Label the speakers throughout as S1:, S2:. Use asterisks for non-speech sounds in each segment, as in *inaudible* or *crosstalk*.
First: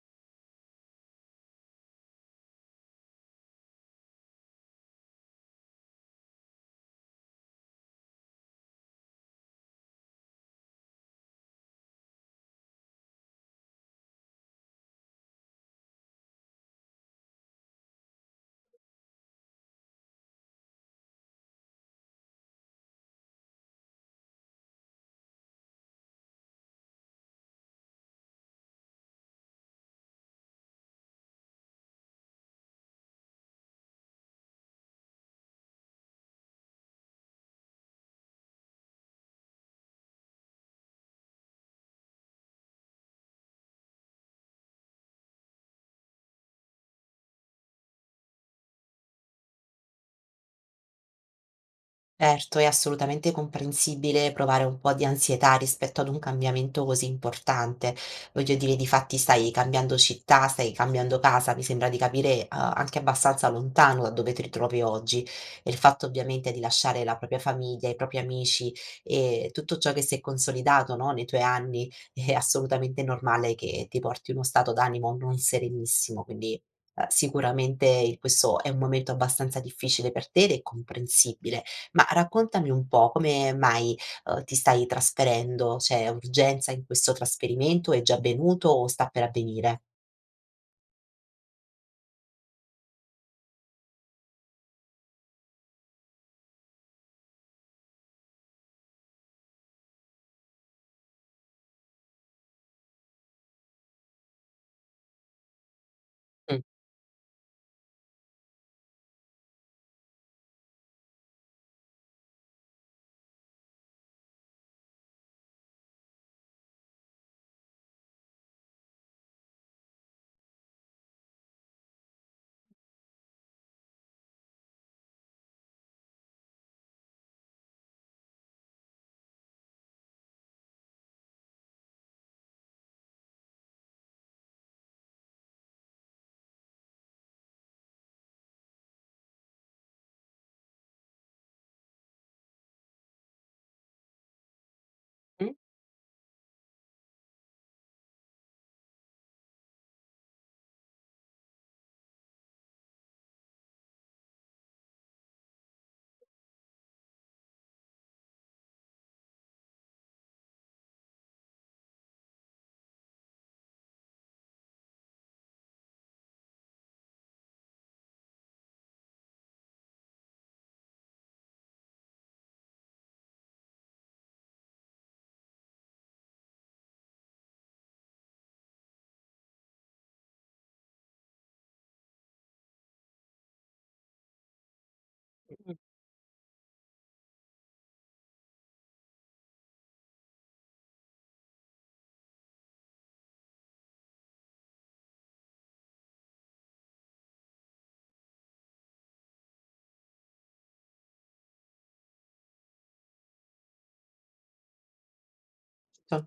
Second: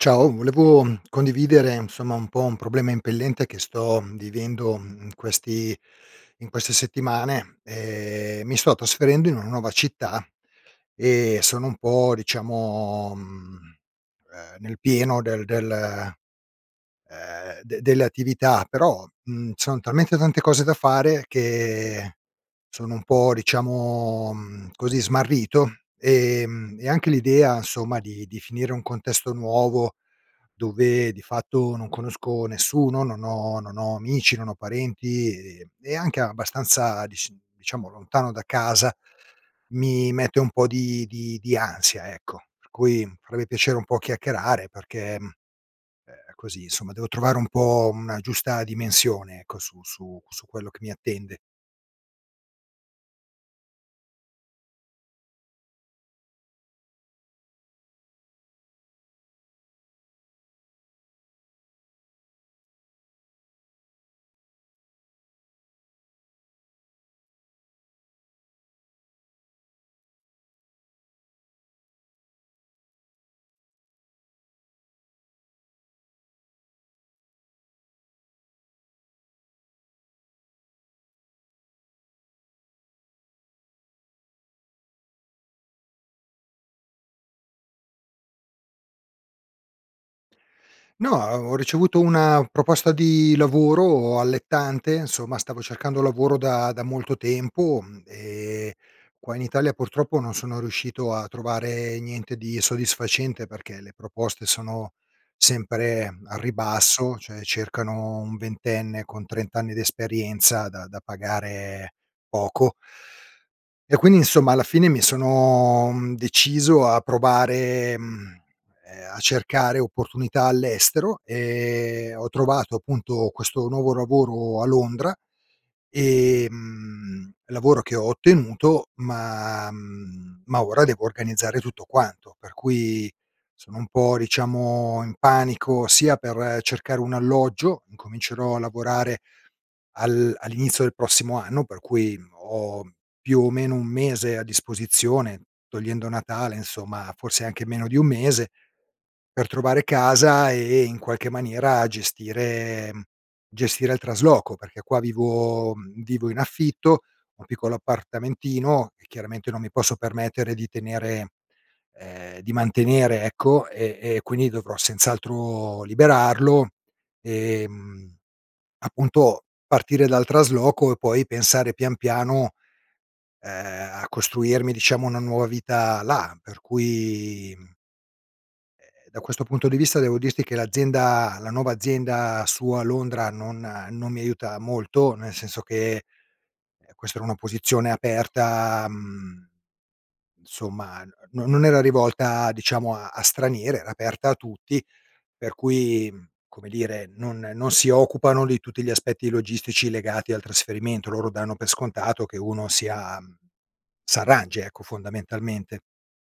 S1: Ciao, volevo, mhmm, condividere, insomma, un po' un problema impellente che sto vivendo, mhmm, in questi in queste settimane: ehm, mi sto trasferendo in una nuova città e sono un po', diciamo, mhmm, ehm, nel pieno del del ehm, delle attività però, mhmm, son talmente tante cose da fare che sono un po', diciamo, mhmm, così smarrito, ehm, e anche l'idea, insomma, di di finire un contesto nuovo, dove di fatto non conosco nessuno, non ho non ho amici, non ho parenti e e anche abbastanza dis diciamo, lontano da casa, mi mette un po' di di di ansia, ecco. Per cui avrei piacere un po' a chiacchierare, perché, mhmm, ehm, così, insomma, devo trovare un po' una giusta dimensione, ecco, su su su quello che mi attende.
S2: Erto, è assolutamente comprensibile provare un po' di ansietà rispetto ad un cambiamento così importante. Voglio dire, difatti, stai cambiando città, stai cambiando casa, mi sembra di capire, uhm, anche abbastanza lontano da dove ti ritrovi oggi. Il fatto, ovviamente, di lasciare la propria famiglia, i propri amici e tutto ciò che si è consolidato, no, nei tuoi anni è assolutamente normale che ti porti uno stato d'animo non serenissimo, quindi, uhm, sicuramente, questo è un momento abbastanza difficile per te ed è comprensibile. Ma raccontami un po': come mai, uhm, ti stai trasferendo? C'è urgenza in questo trasferimento? È già avvenuto o sta per avvenire?
S1: No, ho ricevuto una proposta di lavoro allettante, insomma, stavo cercando lavoro da da molto tempo, mhmm, ehm, qua in Italia, purtroppo, non sono riuscito a trovare niente di soddisfacente, perché le proposte sono sempre al
S2: Mh.
S1: ribasso, cioè cercano un ventenne con 30 anni di esperienza da da pagare poco e quindi, insomma, alla fine mi sono, mhmm, deciso a provare, mhmm, ehm, a cercare opportunità all'estero e ho trovato, appunto, questo nuovo lavoro a Londra, ehm, lavoro che ho ottenuto, ma mhmm, ma ora devo organizzare tutto quanto, per cui sono un po', diciamo, in panico sia per cercare un alloggio, incomincerò a lavorare al all'inizio del prossimo anno per cui ho, più o meno, 1 mese a disposizione,
S2: Mh?
S1: togliendo Natale, insomma, forse anche meno di 1 mese, per trovare casa e in qualche maniera gestire mhmm, gestire il trasloco perché qua vivo mhmm, vivo in affitto, ho un piccolo appartamentino e chiaramente non mi posso permettere di tenere ehm, di mantenere, ecco, e e quindi dovrò senz'altro liberarlo e, mhmm, appunto, partire dal trasloco e poi pensare pian, piano, ehm, a costruirmi, diciamo, una nuova vita là per cui, mhmm ehm, da questo punto di vista, devo dirti che l'azienda la nuova azienda su a Londra non non mi aiuta molto, nel senso
S2: Mh-mh.
S1: che, ehm, questa era un'opposizione aperta, mhmm, insomma, no non era rivolta, diciamo, a a stranieri, era aperta a tutti per cui, come dire, non non si occupano di tutti gli aspetti logistici legati al trasferimento: loro danno per scontato che uno sia s'arrangi, ecco, fondamentalmente.
S2: Tol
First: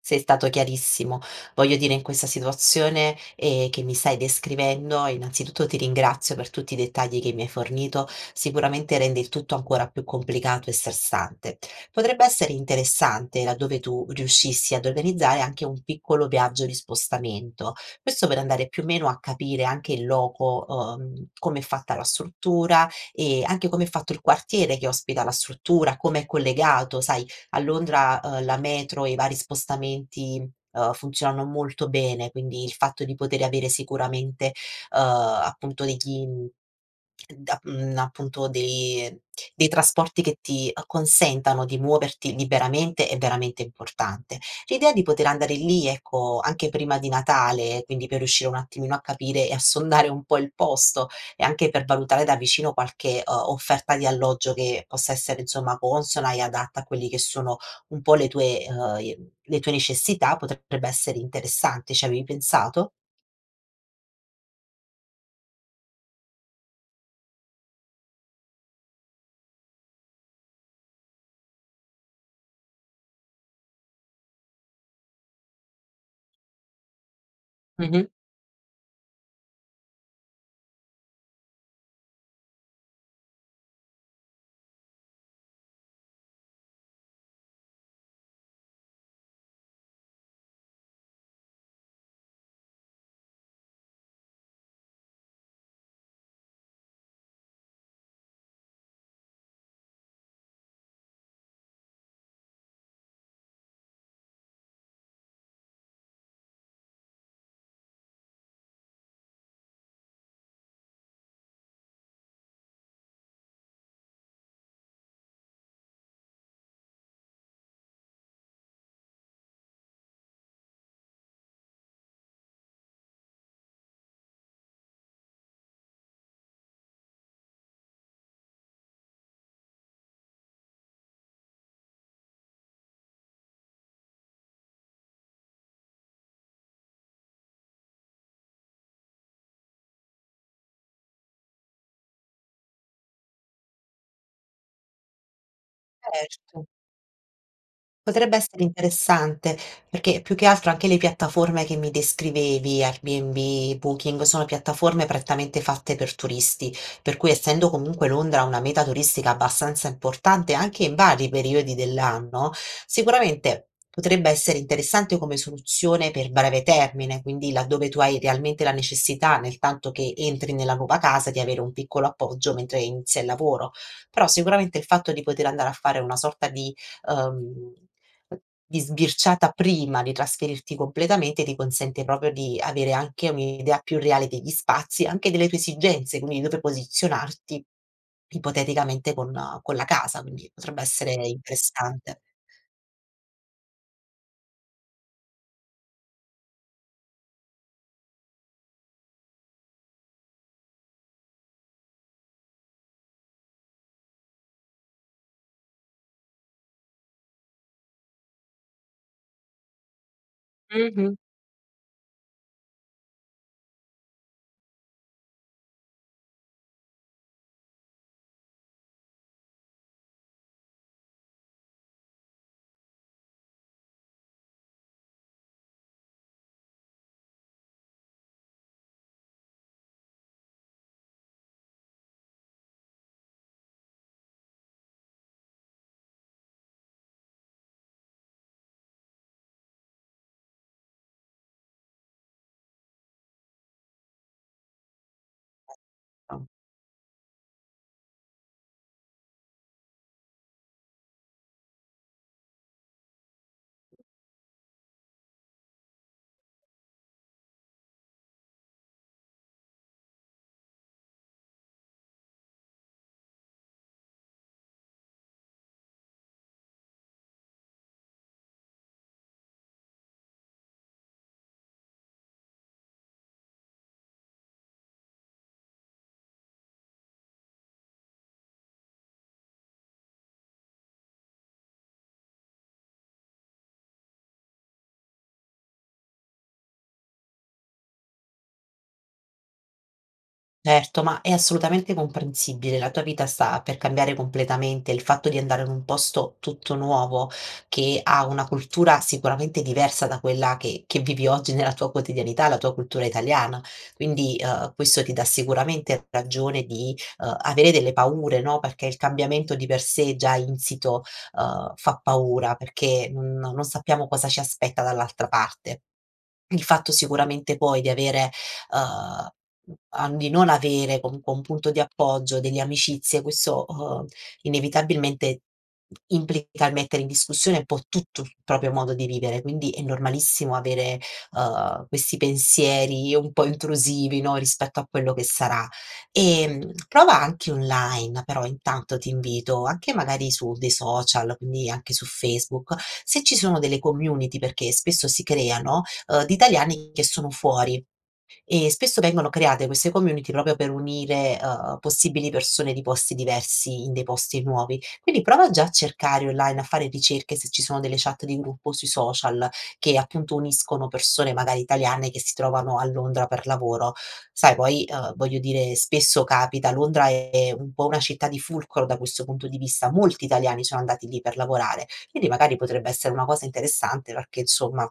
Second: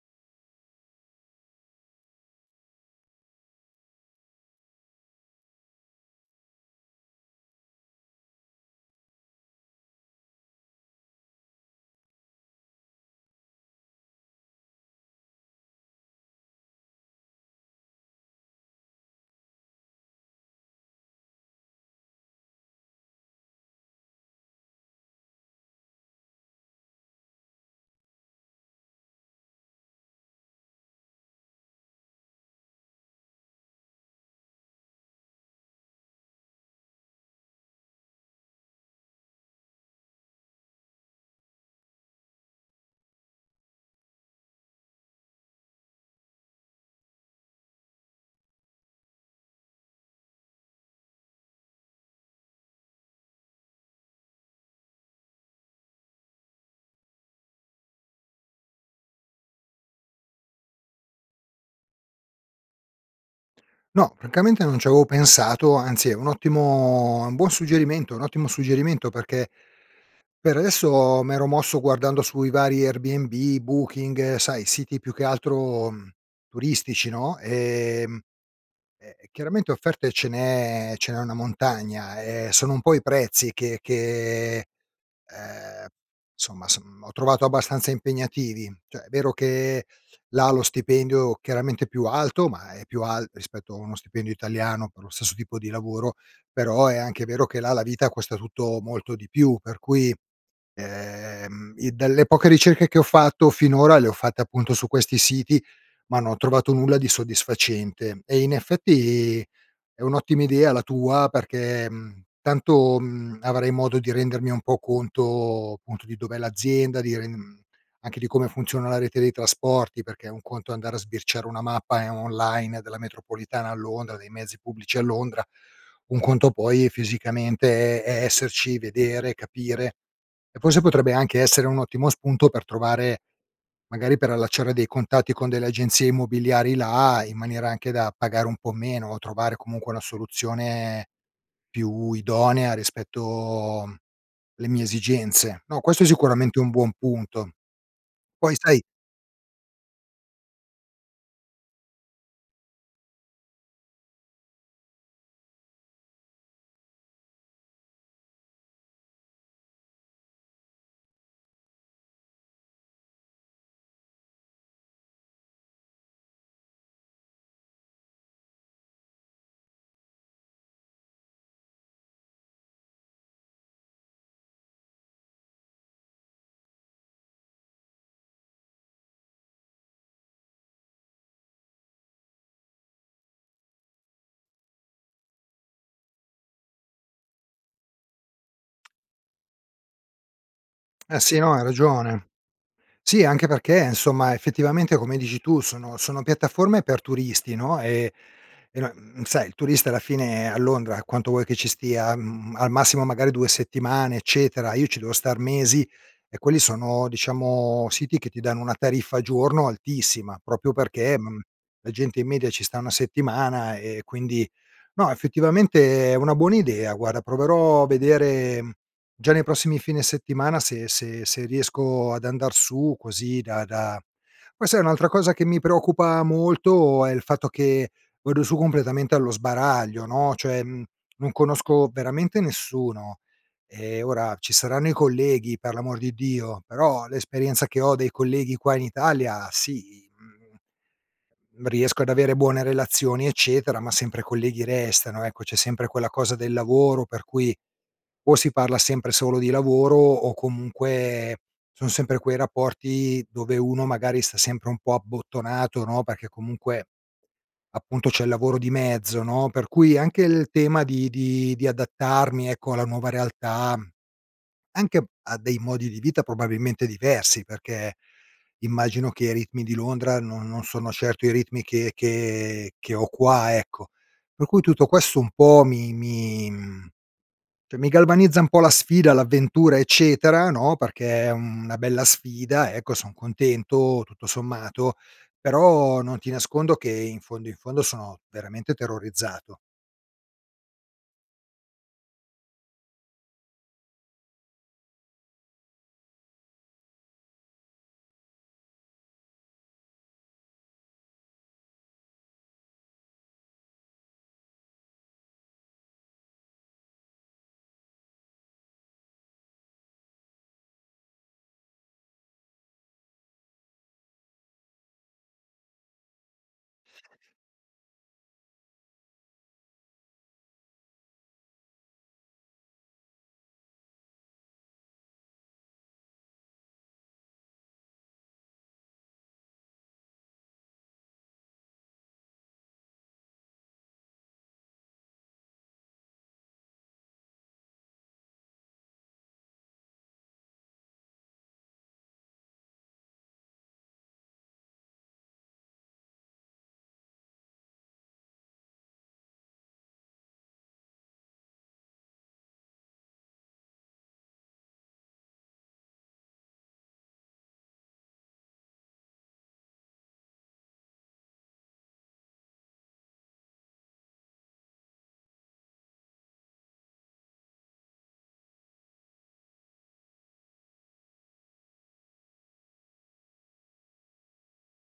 S2: sei stato chiarissimo, voglio dire in questa situazione, ehm, che mi stai descrivendo, innanzitutto, ti ringrazio per tutti i dettagli che mi hai fornito, sicuramente rende il tutto ancora più complicato e stressante. Potrebbe essere interessante, laddove tu riuscissi ad organizzare, anche un piccolo viaggio di spostamento. Questo per andare, più o meno, a capire anche in loco, uhm, com'è fatta la struttura e anche come è fatto il quartiere che ospita la struttura, com'è collegato. Sai, a Londra, uhm, la metro e i vari spostamenti funzionano molto bene, quindi il fatto di poter avere sicuramente, uhm, appunto degli da mhmm, appunto, dei dei trasporti che ti acconsentano di muoverti liberamente è veramente importante. L'idea di poter andare lì, ecco, anche prima di Natale, quindi per riuscire un attimino a capire e a sondare un po' il posto e anche per valutare da vicino qualche, uhm, offerta di alloggio che possa essere, insomma, consona e adatta a quelli che sono un po' le tue uhm, le tue necessità potrebbe essere interessante. Ci avevi pensato?
S1: No, francamente, non ci avevo pensato, anzi, è un ottimo è un buon suggerimento, è un ottimo suggerimento perché, per adesso, m'ero mosso guardando su i vari Airbnb, Booking, sai, siti più che altro, mhmm, turistici, no,
S2: Mh-mh.
S1: ehm, e e chiaramente offerte ce n'è ce n'è una montagna, ehm, sono un po' i prezzi che che, ehm, somma s ho trovato abbastanza impegnativi. Cioè è vero che là lo stipendio, chiaramente, è più alto ma è più al rispetto a uno stipendio italiano per lo stesso tipo di lavoro, però è anche vero che là la vita costa tutto molto di più per cui, ehm, i dalle poche ricerche che ho fatto finora le ho fatte, appunto, su questi siti, ma non ho trovato nulla di soddisfacente e, in effetti, è un'ottima idea la tua perché, mhmm, tanto, mhmm, avrei modo di rendermi un po' conto, appunto, di dov'è l'azienda di re mhmm, anche di come funziona la rete dei trasporti perché è un conto andare a sbirciare una mappa, ehm, online della metropolitana a Londra, dei mezzi pubblici a Londra, un conto poi fisicamente è è esserci, vedere, capire; e forse potrebbe anche essere un ottimo spunto per trovare magari per allacciare dei contatti con delle agenzie immobiliari là in maniera anche da pagare un po' meno o trovare comunque una soluzione più idonea rispetto le mie esigenze. No, questo è sicuramente
S2: Erto.
S1: un buon punto.
S2: Potrebbe
S1: Poi
S2: essere
S1: sai
S2: interessante perché, più che altro, anche le piattaforme che mi descrivevi: Airbnb, Booking, sono piattaforme prettamente fatte per turisti, per cui essendo comunque Londra una meta turistica abbastanza importante anche in vari periodi dell'anno, sicuramente potrebbe essere interessante come soluzione per breve termine, quindi laddove tu hai realmente la necessità nel tanto che entri nella nuova casa di avere un piccolo appoggio mentre inizia il lavoro. Però, sicuramente, il fatto di poter andare a fare una sorta di uhm, di sbirciata prima di trasferirti completamente ti consente proprio di avere anche un'idea più reale degli spazi anche delle tue esigenze quindi di dove posizionarti, ipoteticamente, con con la casa, quindi potrebbe essere
S1: Eh, sì, no, hai
S2: infestante.
S1: ragione. Sì, anche perché, insomma, effettivamente, come dici tu, sono sono piattaforme per turisti, no, ehm, no sai, il turista alla fine a Londra, quanto vuoi che ci stia? Mhmm, al massimo magari 2 settimane, eccetera, io ci devo star mesi e quelli sono, diciamo, siti che ti danno una tariffa al giorno altissima, proprio
S2: Mh-mh.
S1: perché, mhmm, la gente in media ci sta una settimana e quindi no, effettivamente, è una buona idea, guarda, proverò a vedere già nei prossimi fine settimana se se se riesco ad andar su così da da poi, sai, un'altra cosa che mi preoccupa molto è il fatto che vado su completamente allo sbaraglio, no, cioè, mhmm, non conosco veramente nessuno e ora ci saranno i colleghi, per l'amor di Dio, però l'esperienza che ho dei colleghi qua in Italia sì, mhmm, riesco ad avere buone relazioni, eccetera, ma sempre colleghi restano, ecco, c'è sempre quella cosa
S2: Uhm.
S1: del lavoro per cui, o si parla sempre solo di lavoro o, comunque, son sempre quei rapporti dove uno magari sta sempre un po' abbottonato, no, perché comunque, appunto, c'è il lavoro di mezzo, no, per cui anche il tema di di di adattarmi, ecco, alla nuova realtà, anche a dei modi di vita probabilmente diversi perché, immagino che i ritmi di Londra no non sono certo i ritmi che che che ho qua, ecco. Per cui, tutto questo un po' mi mi mhmm, cioè mi galvanizza un po' la sfida, l'avventura, eccetera, no, perché è una bella sfida, ecco, son contento, tutto sommato, però non ti nascondo che, in fondo, in fondo, sono veramente terrorizzato
S2: Certo, ma è assolutamente comprensibile, la tua vita sta per cambiare completamente. Il fatto di andare in un posto tutto nuovo che ha una cultura, sicuramente, diversa da quella che che vivi oggi nella tua quotidianità, la tua cultura italiana, quindi, uhm, questo ti dà sicuramente ragione di, uhm, avere delle paure, no, perché il cambiamento di per sé già insito, uhm, fa paura perché non non sappiamo cosa ci aspetta dall'altra parte. Il fatto sicuramente, poi, di avere uhm, di non avere comunque un punto di appoggio, delle amicizie questo, uhm, inevitabilmente implica il mettere in discussione un po' tutto il proprio modo di vivere, quindi è normalissimo avere, uhm, questi pensieri un po' intrusivi, no, rispetto a quello che sarà. Ehm, prova anche online però, intanto ti invito, anche magari su dei social, quindi, anche su Facebook se ci sono delle community perché spesso si creano, uhm, di italiani che sono fuori e spesso vengono create queste community proprio per unire, uhm, possibili persone di posti diversi in dei posti nuovi. Quindi prova già a cercare online, a fare ricerche se ci sono delle chat di gruppo sui social, che, appunto, uniscono persone magari italiane che si trovano a Londra per lavoro. Sai, poi, uhm, voglio dire, spesso capita, Londra è un po' una città di fulcro da questo punto di vista: molti italiani sono andati lì per lavorare, quindi magari potrebbe essere una cosa interessante perché, insomma,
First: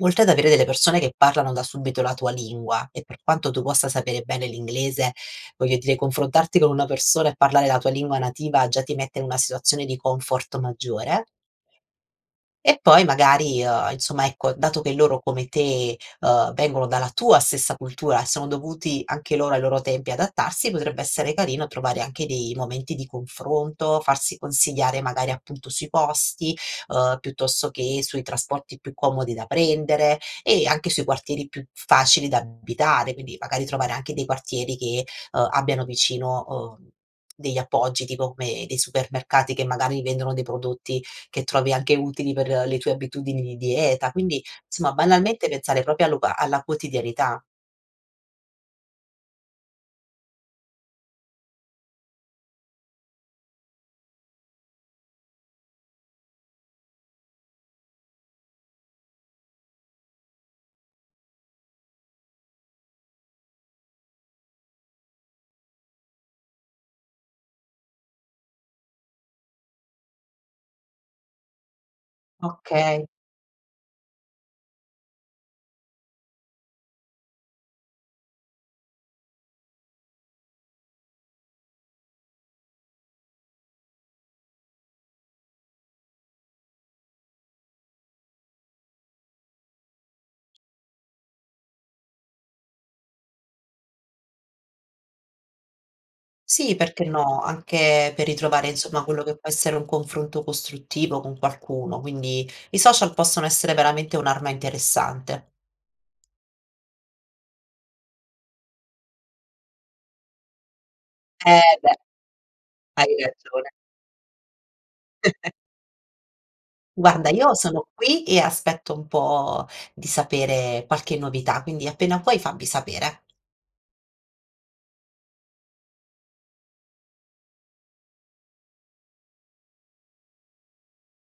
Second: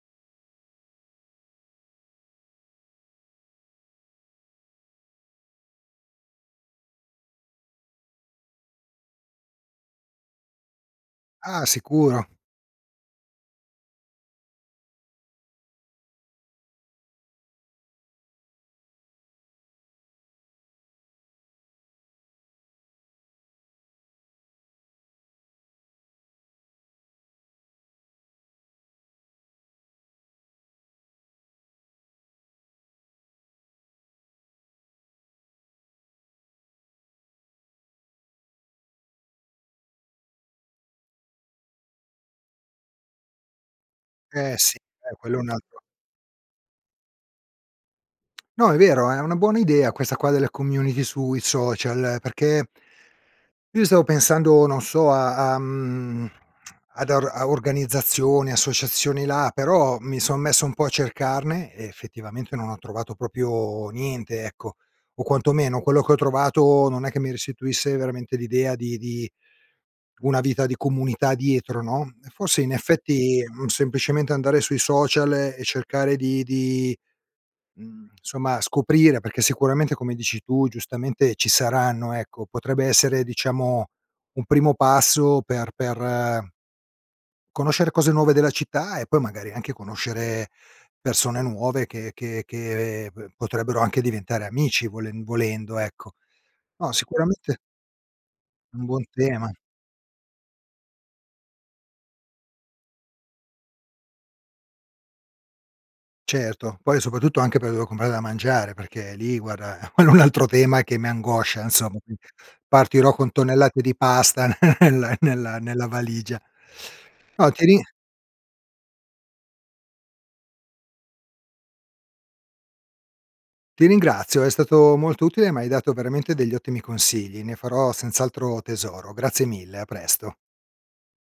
S2: oltre ad avere delle persone che parlano da subito la tua lingua e per quanto tu possa sapere bene l'inglese, voglio dire, confrontarti con una persona e parlare la tua lingua nativa già ti mette in una situazione di comfort maggiore
S1: Ah, sicuro.
S2: e poi, magari, uhm, insomma, ecco, dato che loro come te, uhm, vengono dalla tua stessa cultura e sono dovuti anche loro ai loro tempi adattarsi, potrebbe essere carino trovare anche dei momenti di confronto, farsi consigliare magari, appunto, sui posti, uhm, piuttosto che sui trasporti più comodi da prendere e anche sui quartieri più facili da abitare, quindi magari, trovare anche dei quartieri che, ehm, abbiano vicino, ehm, degli appoggi, tipo come dei supermercati che magari vendono dei prodotti che trovi anche utili per le tue abitudini di dieta quindi,
S1: Eh, sì,
S2: insomma,
S1: eh, quello è
S2: banalmente
S1: un
S2: pensare
S1: altro
S2: proprio allo ba alla quotidianità.
S1: No, è vero, è una buona idea questa qua delle community sui social perché io stavo pensando, non so, a a mhmm, ad a organizzazioni, associazioni là, però mi son messo un po' a cercarne e effettivamente non ho trovato proprio niente, ecco, o quantomeno quello che ho trovato non è che mi restituisse veramente l'idea di di una vita di comunità dietro, no? Eh, forse, in
S2: Okay.
S1: effetti, semplicemente andare sui social e cercare di di, mhmm, somma, scoprire perché sicuramente, come dici tu, giustamente, ci saranno, ecco, potrebbe essere diciamo un primo passo per per conoscere cose nuove della città e poi magari, anche conoscere persone nuove che che che, ehm, b potrebbero anche diventare amici volen volendo ecco.
S2: Sì,
S1: No,
S2: perché no?
S1: sicuramente
S2: Anche per ritrovare
S1: un
S2: insomma
S1: buon
S2: quello che può
S1: tema.
S2: essere un confronto costruttivo con qualcuno, quindi i social possono essere veramente un'arma interessante.
S1: Certo, poi soprattutto anche per dove comprare da mangiare perché lì, guarda, quello è un altro tema che mi
S2: Eh,
S1: angoscia,
S2: beh.
S1: insomma. *unintelligible*
S2: Hai
S1: Partirò con
S2: ragione.
S1: tonnellate di pasta *chuckles* nel
S2: *chuckles*
S1: nella nella valigia.
S2: Guarda,
S1: No,
S2: io
S1: ti rin
S2: sono qui e aspetto un po' di sapere qualche novità, quindi, appena puoi, fammi sapere.
S1: Ti ringrazio, è stato molto utile, m'hai dato veramente degli ottimi consigli, ne farò senz'altro tesoro, grazie mille, a presto!